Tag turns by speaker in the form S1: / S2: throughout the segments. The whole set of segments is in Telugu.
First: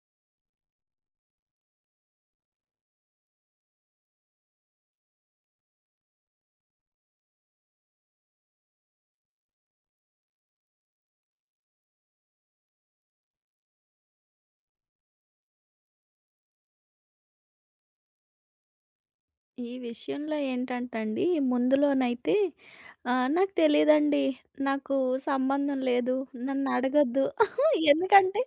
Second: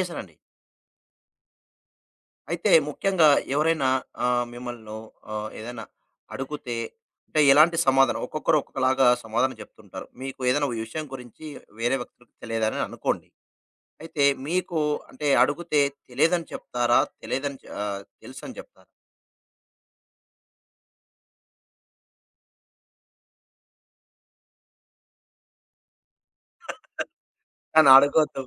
S1: చేశానండి. అయితే ముఖ్యంగా ఎవరైనా మిమ్మల్ని ఏదైనా అడుగుతే అంటే ఎలాంటి సమాధానం ఒక్కొక్కరు ఒక్కొక్కలాగా సమాధానం చెప్తుంటారు. మీకు ఏదైనా విషయం గురించి వేరే వ్యక్తులకు తెలియదని అనుకోండి. అయితే మీకు అంటే అడిగితే తెలియదని చెప్తారా? తెలియదని తెలుసని చెప్తారా?
S2: ఈ విషయంలో ఏంటంటండి, ముందులోనైతే నాకు తెలీదండి. నాకు సంబంధం లేదు. నన్నడగొద్దు.
S1: కానీ
S2: ఎందుకంటే
S1: అడగొద్దు.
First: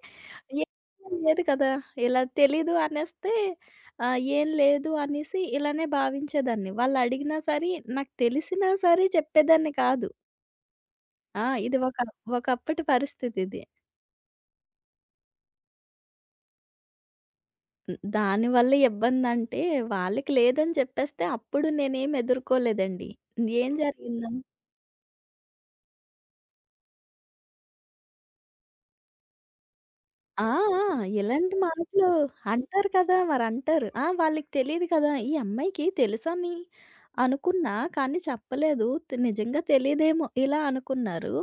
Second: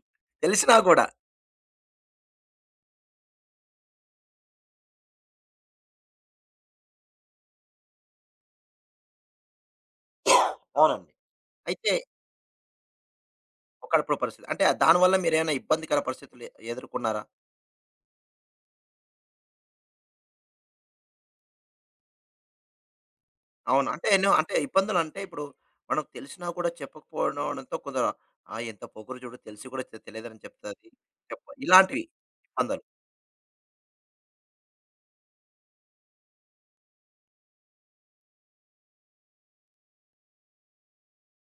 S2: ఏం
S1: తెలిసినా గూడా.
S2: లేదు కదా! ఇలా తెలీదు అనేస్తే ఏం లేదు అనేసి ఇలానే భావించేదాన్ని. వాళ్ళడిగినా సరే, నాకు తెలిసినా సరే చెప్పేదాన్ని కాదు.
S1: అవునండి.
S2: ఆ! ఇది
S1: అయితే
S2: ఒకప్పటి పరిస్థితిది.
S1: ఒకప్పుడు పరిస్థితి. అంటే దానివల్ల మీరేమైనా ఇబ్బందికర పరిస్థితులు ఎదుర్కొన్నారా?
S2: దానివల్ల ఇబ్బందంటే వాళ్ళకి లేదని చెప్పేస్తే అప్పుడు నేనేమి ఎదుర్కోలేదండి. ఏం
S1: అవును. అంటే ఎన్నో
S2: జరిగిందంటే
S1: అంటే ఇబ్బందులంటే ఇప్పుడు మనకు తెలిసినా కూడా చెప్పకపోవడంతో కొందరు "ఆ! ఎంత పొగరు చూడు తెలిసి కూడా తెలియదని
S2: ఆ! ఆ!
S1: చెప్తది."
S2: ఇలాంటి
S1: ఇలాంటివి
S2: మాటలు
S1: ఇబ్బందులు.
S2: అంటారు కదా! మరంటారు. ఆ! వాళ్ళకి తెలీదు కదా! ఈ అమ్మాయికి తెలుసని అనుకున్నా, కానీ చెప్పలేదు. నిజంగా తెలీదేమో ఇలా అనుకున్నారు.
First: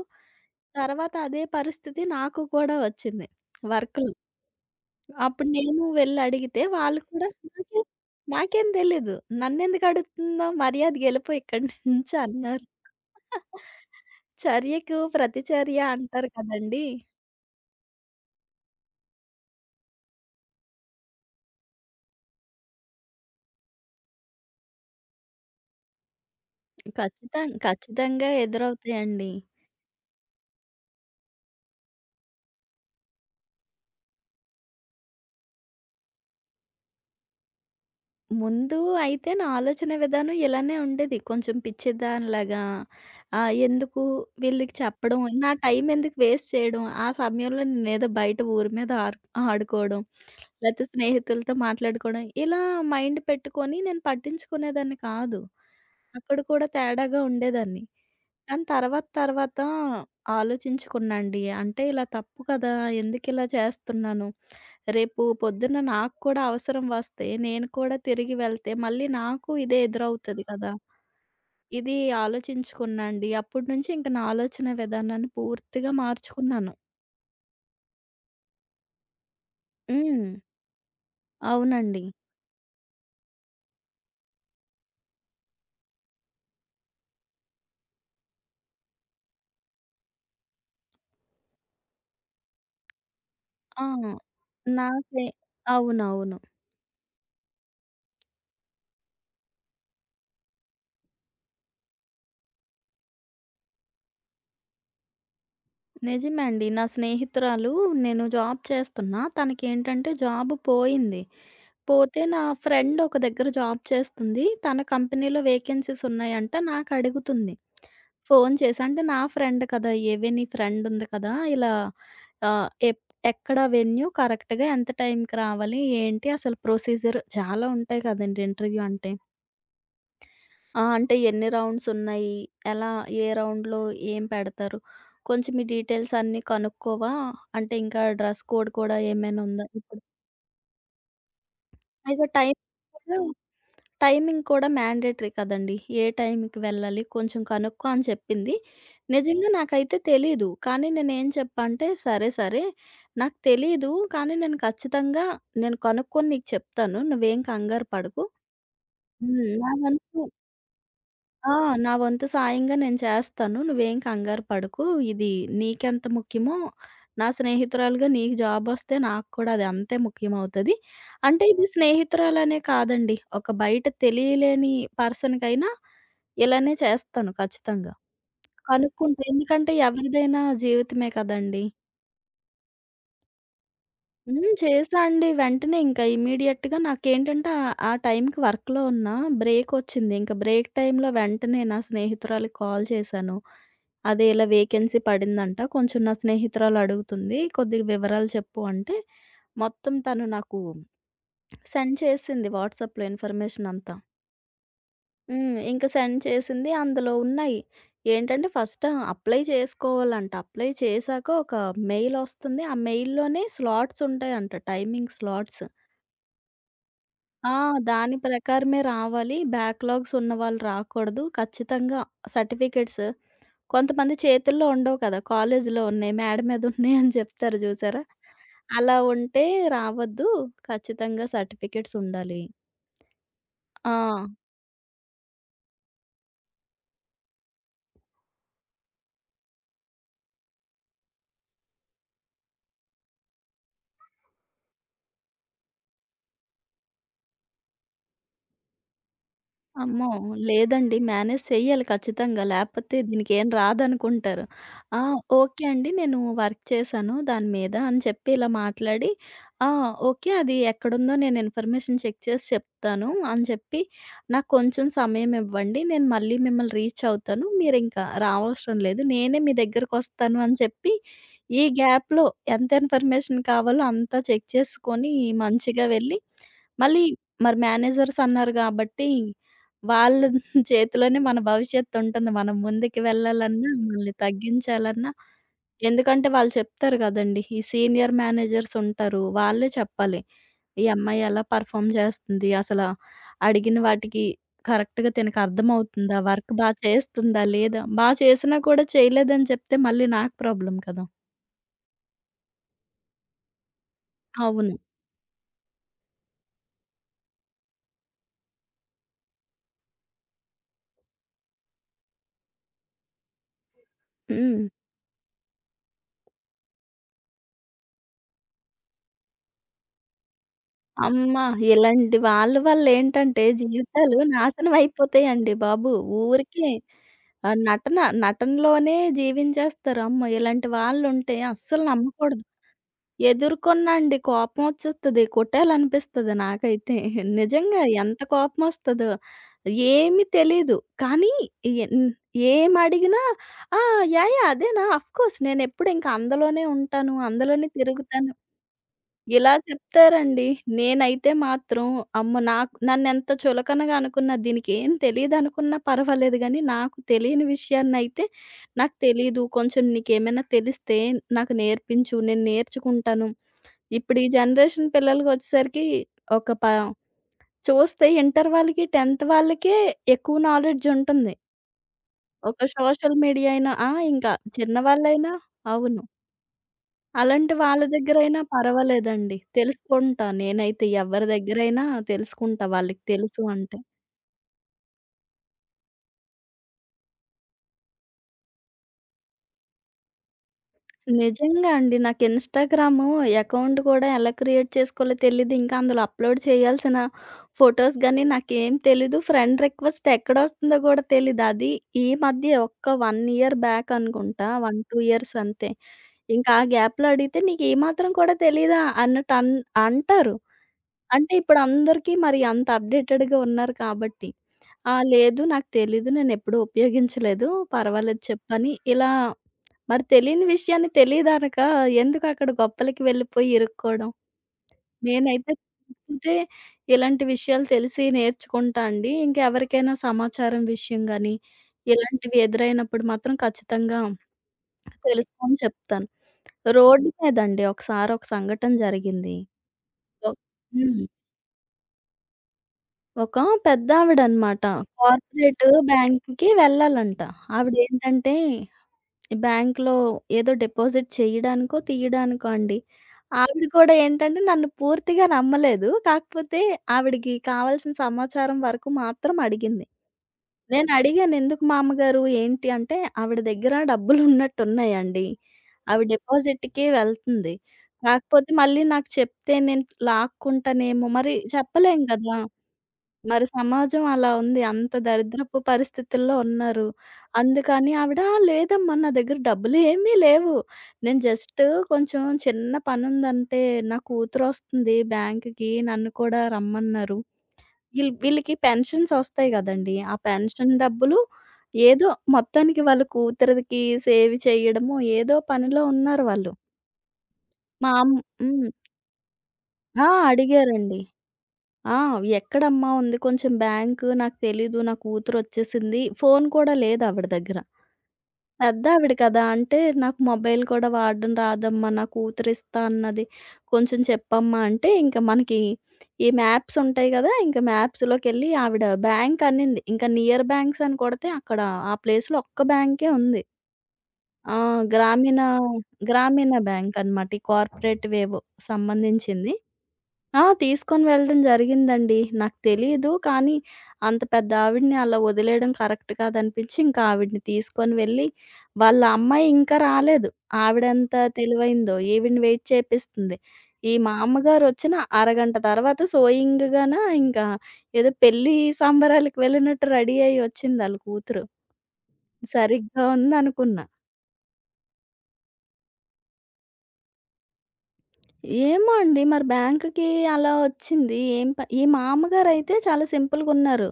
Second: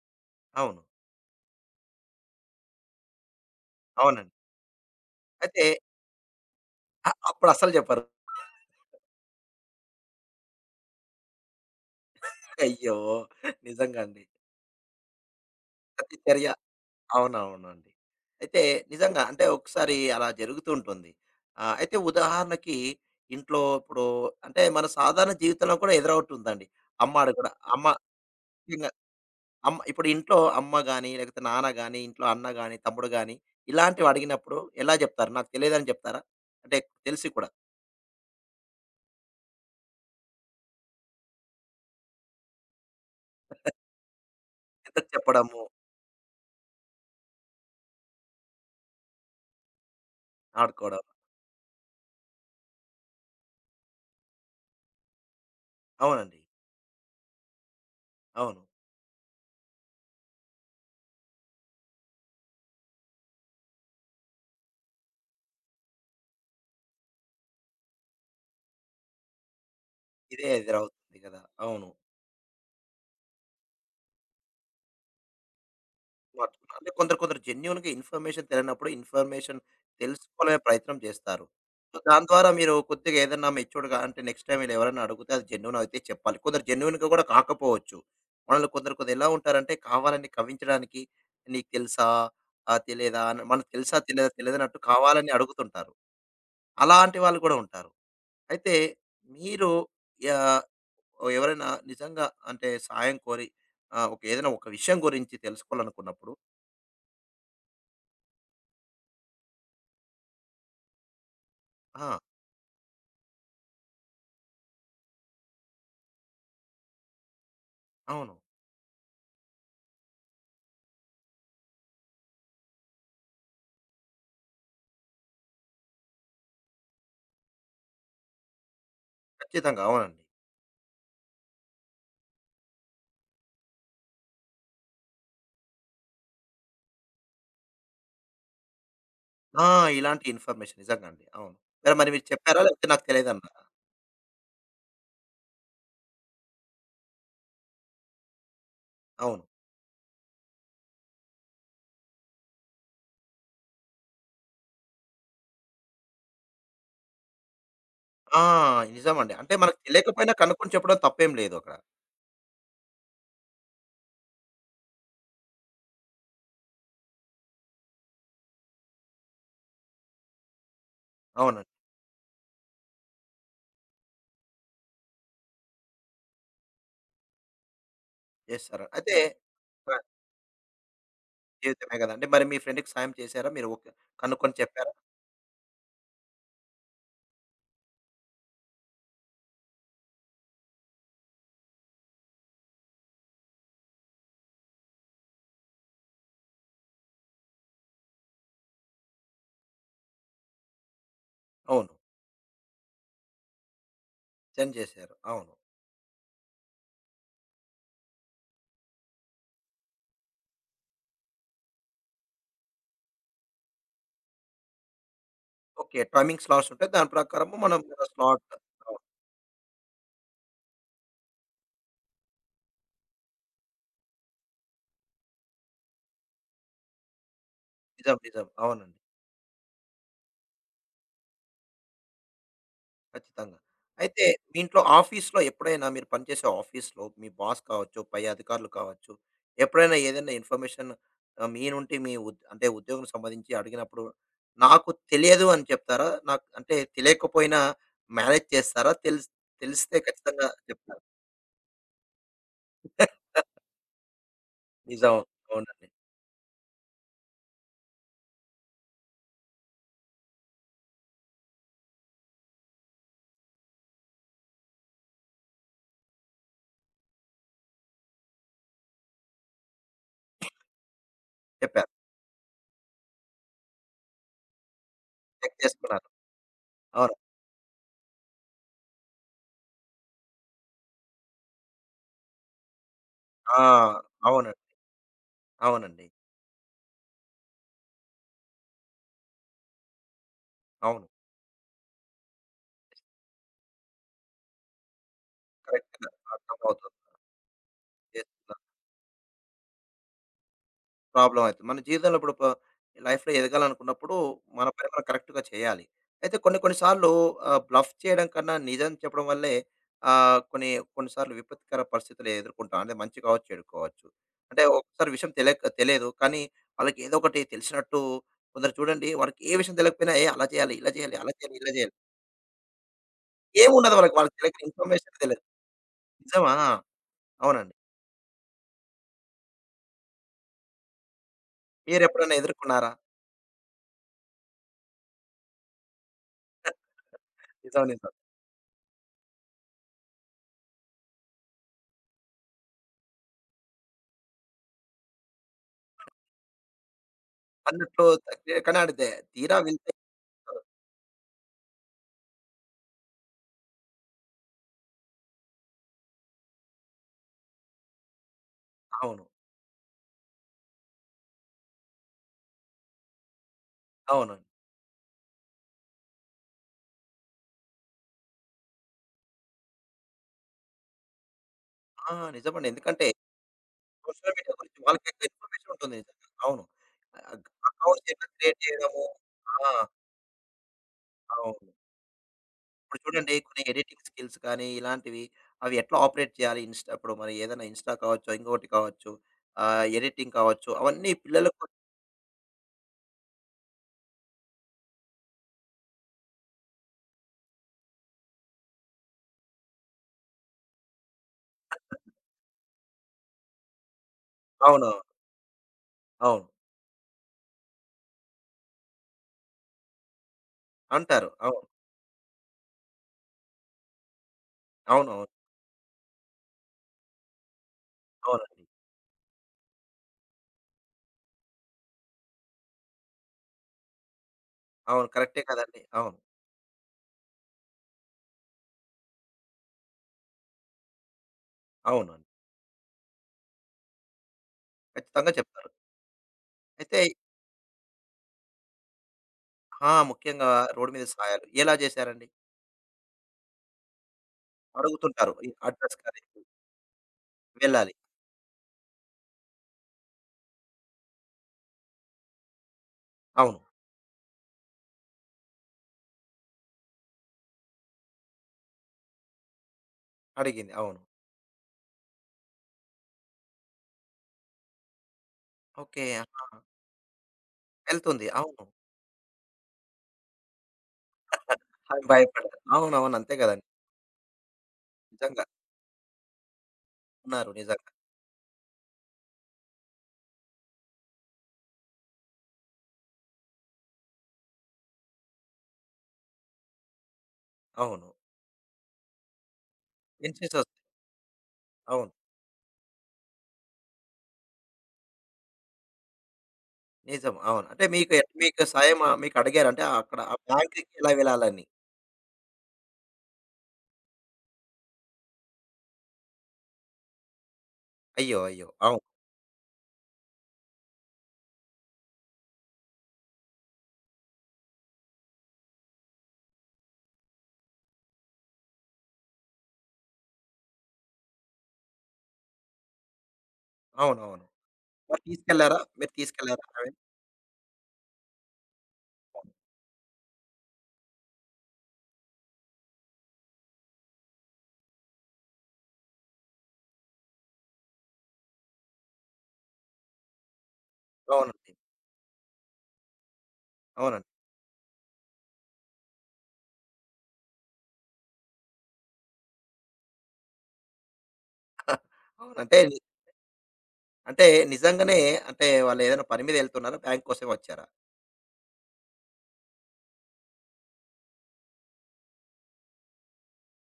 S1: అవును.
S2: తర్వాత అదే పరిస్థితి నాకు కూడా వచ్చింది వర్క్‌లో.
S1: అవునండి.
S2: అప్పుడు
S1: అయితే
S2: నేను వెళ్లి అడిగితే వాళ్ళు కూడా
S1: అప్పుడు అస్సలు
S2: నాకేం
S1: చెప్పరు.
S2: నాకేం తెలీదు. నన్నెందుకు అడుగుతున్నావు? మర్యాదగా ఎళ్ళిపో ఇక్కడి నుంచి అన్నారు.
S1: అయ్యో! నిజంగా అండి.
S2: చర్యకు ప్రతిచర్య అంటారు
S1: ప్రతిచర్య
S2: కదండీ!
S1: అవునవునండి. అయితే నిజంగా అంటే ఒకసారి అలా జరుగుతూ ఉంటుంది. అయితే ఉదాహరణకి ఇంట్లో ఇప్పుడు అంటే మన సాధారణ జీవితంలో కూడా ఎదురవుతుందండి. అమ్మ
S2: ఖచ్చితం
S1: అడగడం అమ్మ
S2: ఖచ్చితంగా ఎదురవుతాయండి.
S1: అమ్మ ఇప్పుడు ఇంట్లో అమ్మ గాని, లేకపోతే నాన్న గాని, ఇంట్లో అన్న గాని, తమ్ముడు గాని ఇలాంటివి అడిగినప్పుడు ఎలా జెప్తారు? నాకు తెలియదని జెప్తారా? అంటే తెలిసి కూడా.
S2: ముందు అయితే నా ఆలోచన విధానం ఇలానే ఉండేది. కొంచెం పిచ్చిదానిలాగా ఎందుకు వీళ్ళకి
S1: ఎంతకు
S2: చెప్పడం, నా
S1: చెప్పడము,
S2: టైం ఎందుకు వేస్ట్ చేయడం, ఆ సమయంలో నేనేదో బయట ఊరు మీద ఆడుకోవడం, లేతే
S1: ఆడుకోవడం.
S2: స్నేహితులతో మాట్లాడుకోవడం, ఇలా మైండ్ పెట్టుకొని నేను పట్టించుకునేదాన్ని కాదు. అక్కడ
S1: అవునండి.
S2: కూడా తేడాగా ఉండేదాన్ని.
S1: అవును.
S2: కానీ తర్వాత తర్వాత ఆలోచించుకున్నా అండి. అంటే ఇలా తప్పు కదా! ఎందుకిలా చేస్తున్నాను? రేపు పొద్దున్న నాకు కూడా అవసరం వస్తే, నేను కూడా తిరిగి వెళ్తే మళ్ళీ నాకు ఇదే ఎదురవుతది
S1: ఇదే
S2: కదా!
S1: ఎదురవుతుంది గదా! అవును.
S2: ఇది ఆలోచించుకున్నా అండి. అప్పటినుంచి ఇంక నా ఆలోచన విధానాన్ని పూర్తిగా
S1: పట్టుకున్నా.
S2: మార్చుకున్నాను.
S1: అంటే కొందరు కొందరు జెన్యూన్‌గా ఇన్ఫర్మేషన్ తెలియనప్పుడు ఇన్ఫర్మేషన్
S2: హ్మ్.
S1: తెలుసుకునే ప్రయత్నం చేస్తారు. సో,
S2: అవునండి.
S1: దాని ద్వారా మీరు కొద్దిగా ఏదన్నా మెచ్యూర్డ్‌గా అంటే నెక్స్ట్ టైమ్ వీళ్ళు ఎవరైనా అడిగితే అది జెన్యూన్ అయితే చెప్పాలి. కొందరు జెన్యూన్‌గా కూడా కాకపోవచ్చు. మనల్ని కొందరు కొందరు ఎలా ఉంటారంటే కావాలని కవ్వించడానికి నీకు తెలుసా? తెలీదా? అని మనకు
S2: ఆ!
S1: తెలుసా? తెలియదా? తెలియదన్నట్టు
S2: నాకే
S1: కావాలని అడుగుతుంటారు.
S2: అవునవును.
S1: అలాంటి వాళ్ళు కూడా ఉంటారు. అయితే మీరు యాహ్! ఎవరైనా నిజంగా అంటే సాయం కోరి ఏదైనా ఒక విషయం గురించి తెలుసుకోవాలనుకున్నప్పుడు
S2: నిజమే అండి. నా స్నేహితురాలు నేను జాబ్ చేస్తున్నా. తనకేంటంటే జాబ్ పోయింది.
S1: ఆ!
S2: పోతే నా ఫ్రెండ్ ఒక దగ్గర జాబ్ చేస్తుంది. తన కంపెనీలో వేకెన్సీస్ ఉన్నాయంట. నాకు అడుగుతుంది.
S1: అవును.
S2: ఫోను చేశా. అంటే నా ఫ్రెండ్ కదా! ఏవే నీ ఫ్రెండ్ ఉంది కదా! ఇలా ఆహ్, ఎప్ ఎక్కడ వెన్యూ కరెక్ట్‌గా ఎంత టైంకి రావాలి? ఏంటి? అసలు ప్రొసీజర్ చాలా ఉంటాయి కదండీ ఇంటర్వ్యూ అంటే.
S1: ఖచ్చితంగా. అవునండి.
S2: ఆ! అంటే ఎన్ని రౌండ్స్ ఉన్నాయి? ఎలా ఏ రౌండ్‌లో ఏం పెడతారు? కొంచెం ఈ డీటెయిల్స్ అన్నీ కనుక్కోవా? అంటే ఇంకా డ్రెస్ కోడ్ కూడా ఏమైనా
S1: ఆ!
S2: ఉందా? ఇప్పుడు
S1: ఇలాంటి ఇన్ఫర్మేషన్ నిజంగా అండి. అవును. మరి మరి మీరు
S2: పైగా టైం
S1: చెప్పారా? లేకపోతే నాకు
S2: కూడా
S1: తెలీదన్నారా?
S2: టైమింగ్ కూడా మ్యాండేటరీ కదండీ. ఏ టైంకి వెళ్ళాలి కొంచెం కనుక్కో అని చెప్పింది.
S1: అవును.
S2: నిజంగా నాకైతే తెలీదు. కానీ నేనేం చెప్పా అంటే, "సరే, సరే నాకు తెలీదు. కానీ నేను ఖచ్చితంగా నేను కనుక్కొని నీకు చెప్తాను. నువ్వేం కంగారు పడకు.
S1: ఆ! నిజమండి.
S2: హ్మ్.
S1: అంటే
S2: నా
S1: మనకు
S2: వంతు"
S1: తెలియకపోయినా కనుక్కొని చెప్పడం తప్పేం
S2: ఆ!
S1: లేదు అక్కడ.
S2: నా వంతు సాయంగా నేను చేస్తాను. నువ్వేం కంగారు పడకు. ఇది నీకెంత ముఖ్యమో, నా స్నేహితురాలుగా నీకు జాబొస్తే నాకు కూడా అది అంతే ముఖ్యమవుతది. అంటే ఇది
S1: అవునండి.
S2: స్నేహితురాలనే కాదండి. ఒక బయట తెలియలేని పర్సన్‌కైనా ఇలానే చేస్తాను ఖచ్చితంగా.
S1: చేస్తారు. అయితే
S2: కనుక్కుంటా. ఎందుకంటే
S1: ఆ!
S2: ఎవరిదైనా జీవితమే కదండీ!
S1: జీవితమే కదండీ! మరి మీ ఫ్రెండ్‌కి సాయం చేశారా? మీరు ఓకే
S2: హ్మ్.
S1: కనుక్కొని చెప్పారా?
S2: చేశా అండి. వెంటనే ఇంకా ఇమ్మీడియేట్‌గా నాకేంటంటే ఆ టైంకి వర్క్‌లో ఉన్నా బ్రేకొచ్చింది. ఇంక బ్రేక్ టైంలో వెంటనే నా స్నేహితురాలికి కాల్ చేశాను. అదే ఇలా వేకెన్సీ పడిందంట. కొంచెం నా స్నేహితురాలు అడుగుతుంది. కొద్దిగా వివరాలు చెప్పు అంటే, మొత్తం తను నాకు
S1: అవును.
S2: సెండ్ చేసింది వాట్సాప్‌లో ఇన్ఫర్మేషన్ అంతా.
S1: సెండ్ చేశారు. అవును.
S2: హ్మ్. ఇంక సెండ్ చేసింది. అందులో ఉన్నాయి. ఏంటంటే ఫస్ట్ అప్లై చేసుకోవాలంట. అప్లై చేశాక ఒక మెయిల్ ఒస్తుంది. ఆ మెయిల్‌లోనే స్లాట్స్ ఉంటాయంట. Timing slots.
S1: Okay. Timing slots ఉంటాయి. దాని
S2: ఆ!
S1: ప్రకారము మనం మన
S2: దాని
S1: స్లాట్
S2: ప్రకారమే
S1: అవును.
S2: రావాలి. బ్యాక్‌లాగ్స్ ఉన్నవాళ్ళు రాకూడదు. ఖచ్చితంగా సర్టిఫికేట్స్ కొంతమంది చేతుల్లో ఉండవు కదా! కాలేజీలో ఉన్నాయి, మేడ మీద ఉన్నాయి అని చెప్తారు చూసారా?
S1: నిజం. నిజం.
S2: అలా
S1: అవునండి.
S2: ఉంటే రావద్దు. ఖచ్చితంగా సర్టిఫికేట్స్ ఉండాలి.
S1: ఖచ్చితంగా.
S2: ఆ!
S1: అయితే మీ ఇంట్లో ఆఫీస్‌లో ఎప్పుడైనా మీరు పనిచేసే ఆఫీస్‌లో మీ బాస్ కావచ్చు, పై అధికారులు కావచ్చు, ఎప్పుడైనా ఏదైనా ఇన్ఫర్మేషన్ మీ నుండి మీ అంటే ఉద్యోగం సంబంధించి అడిగినప్పుడు నాకు తెలియదు అని చెప్తారా? నాకు అంటే తెలియకపోయినా మేనేజ్ చేస్తారా? తెలిస్తే
S2: అమ్మో!
S1: ఖచ్చితంగా
S2: లేదండి.
S1: చెప్తారా?
S2: మేనేజ్ చెయ్యాలి ఖచ్చితంగా. లేపోతే దీనికేం రాదనుకుంటారు. ఆ!
S1: నిజం.
S2: ఓకే
S1: అవునండి.
S2: అండి. నేను వర్క్ చేశాను దాని మీద అని చెప్పి ఇలా మాట్లాడి, ఆ! ఓకే. అది ఎక్కడుందో నేను ఇన్ఫర్మేషన్ చెక్ చేసి చెప్తాను అని చెప్పి, నాకు కొంచెం సమయం ఇవ్వండి. నేను మళ్ళీ మిమ్మల్ని రీచ్ అవుతాను. మీరింకా రావసరం లేదు. నేనే మీ దగ్గరకొస్తాను అని చెప్పి, ఈ
S1: చెప్పారు.
S2: గ్యాప్‌లో ఎంత ఇన్ఫర్మేషన్ కావాలో అంతా చెక్ చేసుకొని
S1: చెక్
S2: మంచిగా
S1: చేసుకున్నారు.
S2: వెళ్ళి, మళ్ళీ
S1: అవును.
S2: మరి మేనేజర్స్ అన్నారు గాబట్టి వాళ్ళ చేతిలోనే మన భవిష్యత్తుంటుంది. మనం ముందుకు
S1: ఆ!
S2: వెళ్ళాలన్నా, మనల్ని
S1: అవునండి.
S2: తగ్గించాలన్నా
S1: అవునండి.
S2: ఎందుకంటే వాళ్ళు చెప్తారు గదండీ! ఈ సీనియర్ మేనేజర్స్ ఉంటారు. వాళ్ళే చెప్పాలి. ఈ
S1: అవును.
S2: అమ్మాయి ఎలా పెర్ఫార్మ్ చేస్తుంది? అసలా అడిగిన వాటికి కరెక్ట్‌గా తనకు
S1: కరెక్ట్‌గా
S2: అర్థమవుతుందా? వర్క్ బా
S1: అర్థమవుతుంది.
S2: చేస్తుందా? లేదా? బా
S1: ఎస్.
S2: చేసినా కూడా చేయలేదని చెప్తే మళ్ళీ నాకు ప్రాబ్లమ్ కదా!
S1: ప్రాబ్లమ్ అయితది. మన జీవితంలో ఇప్పుడు లైఫ్‌లో ఎదగాలనుకున్నప్పుడు మన
S2: అవును.
S1: పని మనం కరెక్ట్‌గా చేయాలి. అయితే కొన్ని కొన్ని సార్లు బ్లఫ్ చేయడం కన్నా నిజం చెప్పడం వల్లే కొన్ని కొన్ని సార్లు విపత్కర పరిస్థితులు ఎదుర్కొంటాం. అంటే మంచి కావచ్చు, చెడు కావచ్చు. అంటే
S2: హ్మ్.
S1: ఒక్కోసారి విషయం తెలియదు. కానీ వాళ్ళకి ఏదో ఒకటి తెలిసినట్టు కొందరు చూడండి వాడికి ఏ విషయం తెలియకపోయినా "ఏ అలా చేయాలి, ఇలా చేయాలి, అలా
S2: అమ్మా!
S1: చేయాలి, ఇలా చేయాలి"
S2: ఇలాంటి వాళ్ళ వల్లేంటంటే
S1: ఏముండదు వాళ్ళకి.
S2: జీవితాలు
S1: వాళ్ళకి తెలియక
S2: నాశనం
S1: ఇన్ఫర్మేషన్ తెలియదు.
S2: అయిపోతాయండి బాబు.
S1: నిజమా?
S2: ఊరికే ఆ!
S1: అవునండి.
S2: నటన, నటనలోనే జీవించేస్తారు. అమ్మో! ఇలాంటి వాళ్ళుంటే అస్సలు
S1: మీరెప్పుడైనా
S2: నమ్మకూడదు.
S1: ఎదుర్కొన్నారా?
S2: ఎదుర్కొన్నండి కోపం వచ్చేస్తది. కొట్టేయాలనిపిస్తది నాకైతే. నిజంగా
S1: నిజం, నిజం.
S2: ఎంత కోపమొస్తదో. ఏమి తెలీదు. కానీ ఎన్ ఏమడిగినా ఆ! యాహ్! యాహ్! అదేనా ఆఫ్‌కోర్స్ నేనెప్పుడు ఇంక అందులోనే ఉంటాను. అందులోనే
S1: అన్నట్లు
S2: తిరుగుతాను.
S1: తగ్గే- కానీ ఆడితే
S2: ఇలా
S1: తీరా వెళ్తే
S2: చెప్తారండి. నేనైతే మాత్రం అమ్మో! నాకు నన్నెంత చులకనగా అనుకున్నా, దీనికేం తెలీదనుకున్నా పర్వాలేదు గానీ, నాకు తెలియని విషయాన్నయితే నాకు
S1: అవును.
S2: తెలీదు. కొంచెం నీకేమైనా తెలిస్తే నాకు నేర్పించు. నేను నేర్చుకుంటాను. ఇప్పుడు ఈ
S1: అవునండి.
S2: జనరేషన్ పిల్లలకొచ్చేసరికి ఒక ప చూస్తే ఇంటర్ వాళ్ళకి, 10th వాళ్ళకే ఎక్కువ నాలెడ్జ్ ఉంటుంది.
S1: ఆ!
S2: ఒక
S1: నిజమండి. ఎందుకంటే
S2: సోషల్ మీడియా అయినా ఆ! ఇంకా
S1: సోషల్ మీడియా గురించి వాళ్ళకి ఎక్కువ
S2: చిన్నవాళ్ళైనా
S1: ఇన్ఫర్మేషన్ ఉంటుంది
S2: అవును.
S1: నిజంగా. అవును. ఆహ్,
S2: అలాంటి వాళ్ళ
S1: అకౌంట్స్ ఎట్లా
S2: దగ్గరైనా
S1: క్రియేట్ చేయడము.
S2: పర్వాలేదండి.
S1: ఆ!
S2: తెలుసుకుంటా నేనైతే ఎవరి
S1: అవును.
S2: దగ్గరైనా తెలుసుకుంటా
S1: ఇప్పుడు
S2: వాళ్ళకి
S1: చూడండి
S2: తెలుసు
S1: కొన్ని
S2: అంటే.
S1: ఎడిటింగ్ స్కిల్స్ కానీ ఇలాంటివి అవి ఎట్లా ఆపరేట్ చేయాలి ఇన్‌స్టా ఇప్పుడు మరి ఏదైనా ఇన్‌స్టా కావచ్చు, ఇంకొకటి కావచ్చు, ఎడిటింగ్ కావచ్చు అవన్నీ పిల్లలకు
S2: నిజంగా అండి. నాకు ఇన్‌స్టాగ్రాము అకౌంట్ కూడా ఎలా క్రియేట్ చేసుకోవాలో తెలీదు. ఇంకా అందులో అప్‌లోడ్ చేయాల్సిన ఫోటోస్ గాని నాకేం తెలీదు. ఫ్రెండ్ రిక్వెస్ట్ ఎక్కడొస్తుందో గూడా తెలీదు. అది ఈ మధ్య ఒక్క 1 ఇయర్ బ్యాక్ అనుకుంటా. 1,
S1: అవును.
S2: 2 ఇయర్స్ అంతే.
S1: అవును.
S2: ఇంకా ఆ గ్యాప్‌లో అడిగితే "నీకు ఈ మాత్రం కూడా తెలీదా?" అన్నట్టు అంటారు.
S1: అంటారు.
S2: అంటే ఇప్పుడు
S1: అవును.
S2: అందరికీ మరి అంత అప్‌డేటెడ్‌గా ఉన్నారు కాబట్టి. ఆ!
S1: అవునవును.
S2: లేదు. నాకు తెలీదు. నేనెప్పుడూ ఉపయోగించలేదు. పర్వాలేదు
S1: అవునండి.
S2: చెప్పని. ఇలా మరి తెలియని విషయాన్ని తెలియదనక ఎందుకక్కడ గొప్పలకి వెళ్ళిపోయి ఇరుక్కోవడం.
S1: అవును. కరెక్టే
S2: నేనైతే
S1: కదండీ. అవును.
S2: నేర్చుకుంటే ఇలాంటి విషయాలు తెలిసి నేర్చుకుంటా అండి. ఇంకెవరికైనా సమాచారం విషయం గానీ,
S1: అవునండి.
S2: ఇలాంటివి ఎదురైనప్పుడు మాత్రం ఖచ్చితంగా
S1: ఖచ్చితంగా
S2: తెలుసుకొని
S1: చెప్తారు.
S2: చెప్తాను.
S1: అయితే
S2: రోడ్డు మీదండి ఒకసారి ఒక సంఘటన జరిగింది.
S1: ఆ!
S2: ఒ
S1: ముఖ్యంగా రోడ్
S2: హ్మ్.
S1: మీద సాయాలు ఎలా చేశారండి?
S2: ఒక పెద్దావిడనమాట.
S1: అడుగుతుంటారు. ఈ
S2: కార్పొరేట్
S1: అడ్రస్ కానీ
S2: బ్యాంక్‌కి వెళ్ళాలంట.
S1: వెళ్ళాలి.
S2: ఆవిడేంటంటే, ఈ బ్యాంక్‌లో ఏదో డిపాజిట్ చేయడానికో, తీయడానికో అండి.
S1: అవును.
S2: ఆవిడ కూడా ఏంటంటే నన్ను పూర్తిగా నమ్మలేదు. కాకపోతే ఆవిడకి కావాల్సిన సమాచారం వరకు మాత్రం అడిగింది.
S1: అడిగింది. అవును.
S2: నేనడిగాను, "ఎందుకు మామ్మగారు ఏంటి?" అంటే, ఆవిడ దగ్గర డబ్బులున్నట్టున్నాయండి.
S1: ఓకే.
S2: ఆవిడ
S1: ఆహా!
S2: డిపాజిట్‌కి వెళ్తుంది.
S1: వెళ్తుంది.
S2: కాకపోతే
S1: అవును.
S2: మళ్ళీ నాకు చెప్తే నేను లాక్కుంటానేమో, మరి చెప్పలేం
S1: ఆమె
S2: గదా!
S1: భయపడతారు. అవునవును. అంతే
S2: మరి
S1: గదండీ!
S2: సమాజం అలా ఉంది. అంత
S1: నిజంగా.
S2: దరిద్రపు పరిస్థితుల్లో ఉన్నారు.
S1: ఉన్నారు. నిజంగా.
S2: అందుకని ఆవిడ "ఆ, లేదమ్మా నా దగ్గర డబ్బులు ఏమీ లేవు. నేను జస్ట్ కొంచెం చిన్న పనుందంటే నా కూతురొస్తుంది బ్యాంక్‌కి నన్ను కూడా రమ్మన్నారు.
S1: అవును.
S2: ఈల్ వీళ్ళకి పెన్షన్స్ ఒస్తాయి గదండీ! ఆ పెన్షన్
S1: ఇన్సిసొస్తాయి.
S2: డబ్బులు ఏదో
S1: అవును.
S2: మొత్తానికి వాళ్ళ కూతురిదికి సేవ్ చేయడము ఏదో పనిలో ఉన్నారు వాళ్ళు.
S1: నిజం. అవును. అంటే
S2: మా
S1: మీకు
S2: అమ్
S1: మీకు
S2: హ్మ్.
S1: సాయం మీకు అడిగారు. అంటే
S2: ఆ!
S1: అక్కడ ఆ బ్యాంక్‌కి
S2: అడిగారండి.
S1: ఎలా వెళ్ళాలని.
S2: ఆ! ఎక్కడమ్మా ఉంది కొంచెం బ్యాంకు, నాకు తెలీదు, నా కూతురొచ్చేసింది. ఫోను కూడా లేదావిడ దగ్గర.
S1: అయ్యో! అయ్యో! అవును.
S2: పెద్దావిడ కదా! అంటే, నాకు మొబైల్ కూడా వాడడం రాదమ్మా, నా కూతురిస్తా అన్నది. కొంచెం చెప్పమ్మా అంటే, ఇంక మనకి ఈ మ్యాప్స్ ఉంటాయి గదా! ఇంక మ్యాప్స్‌లోకెళ్ళి ఆవిడ బ్యాంక్ అనింది. ఇంకా నియర్ బ్యాంక్స్ అని కొడితే అక్కడ ఆ ప్లేస్‌లో ఒక్క బ్యాంకే ఉంది.
S1: అవునవును.
S2: ఆ!
S1: మరి
S2: గ్రామీణ
S1: తీసుకెళ్లారా? మీరు
S2: గ్రామీణ
S1: తీసుకెళ్లారా ఆమెని?
S2: బ్యాంకనమాట. ఈ కార్పొరేటివేవో సంబంధించింది. ఆ! తీసుకొని వెళ్ళడం జరిగిందండి. నాకు తెలీదు. కానీ అంత పెద్ద ఆవిడని అలా వదిలేయడం కరెక్ట్ కాదనిపించి ఇంకా ఆవిడని తీసుకొని వెళ్ళి వాళ్ళ అమ్మాయి ఇంకా రాలేదు. ఆవిడెంత
S1: అవునండి.
S2: తెలివైందో ఈవిడని వెయిట్ చేపిస్తుంది. ఈ మా
S1: అవునండి.
S2: అమ్మగారొచ్చిన అరగంట తర్వాత సోయింగ్‌గాన ఇంకా ఏదో పెళ్లి సంబరాలకు వెళ్ళినట్టు రెడీ అయ్యి వచ్చిందాళ్ళ కూతురు.
S1: అవును. అంటే
S2: సరిగ్గా ఉందనుకున్న.
S1: అంటే నిజంగానే అంటే వాళ్ళేదైనా పని మీద ఎళ్తున్నారా? బ్యాంక్ కోసం వచ్చారా?
S2: ఏమో అండి. మరి బ్యాంక్‌కి అలా వచ్చింది. ఏం ప ఈ మా అమ్మగారైతే చాలా సింపుల్‌గున్నారు.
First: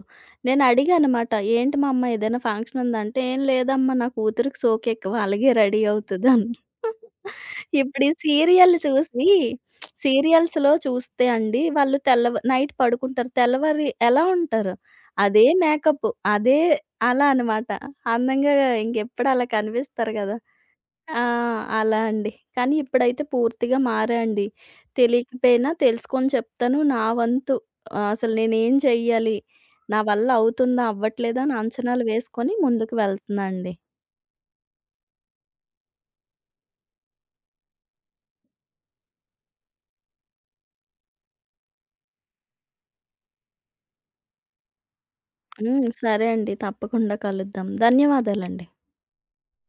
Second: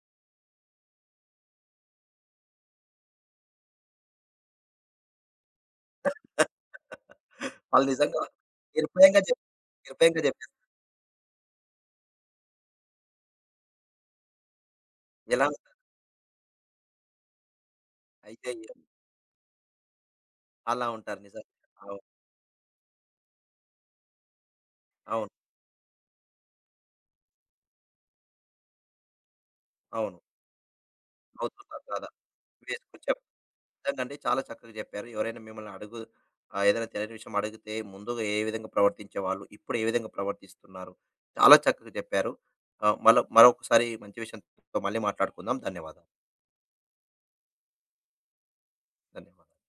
S2: నేనడిగానమాట. "ఏంటి మా అమ్మ ఏదైనా ఫంక్షన్ ఉందా?" అంటే, "ఏం లేదమ్మా నా కూతురికి సోకెక్కువ అలాగే రెడీ అవుతదన్న."
S1: వాళ్ళు
S2: ఇప్పుడు ఈ
S1: నిజంగా
S2: సీరియల్
S1: నిర్భయంగా
S2: చూసి
S1: జెప్ నిర్భయంగా జెప్పేసారు.
S2: సీరియల్స్‌లో చూస్తే అండి వాళ్ళు నైట్ పడుకుంటారు. తెల్లవారి ఎలా ఉంటారు? అదే
S1: ఎలా
S2: మేకప్. అదే అలా అనమాట. అందంగా
S1: అయ్యయ్యో!
S2: ఇంకెప్పుడు అలా కనిపిస్తారు గదా!
S1: అలా ఉంటారు
S2: ఆ!
S1: నిజంగా.
S2: అలా
S1: అవును.
S2: అండి. కానీ ఇప్పుడైతే పూర్తిగా మారా అండి.
S1: అవును.
S2: తెలియకపోయినా తెలుసుకొని చెప్తాను. నా వంతు అసలు నేనేం చెయ్యాలి? నా
S1: అవును.
S2: వల్ల అవుతుందా? అవ్వట్లేదా? అని
S1: అవుతున్నారు
S2: అంచనాలు
S1: కదా!
S2: వేసుకొని ముందుకు
S1: వేసుకొని చెప్
S2: వెళ్తున్నా అండి.
S1: నిజంగండి చాలా చక్కగా చెప్పారు. ఎవరైనా మిమ్మల్ని ఏదైనా తెలియని విషయం అడిగితే ముందుగా ఏ విధంగా ప్రవర్తించేవాళ్ళు, ఇప్పుడు ఏ విధంగా ప్రవర్తిస్తున్నారు. చాలా చక్కగా చెప్పారు. మరొకసారి మంచి విషయంతో మళ్ళీ మాట్లాడుకుందాం.
S2: హ్మ్.
S1: ధన్యవాదాలు.
S2: సరే అండి. తప్పకుండా కలుద్దాం. ధన్యవాదాలండి.
S1: ధన్యవాదాలు.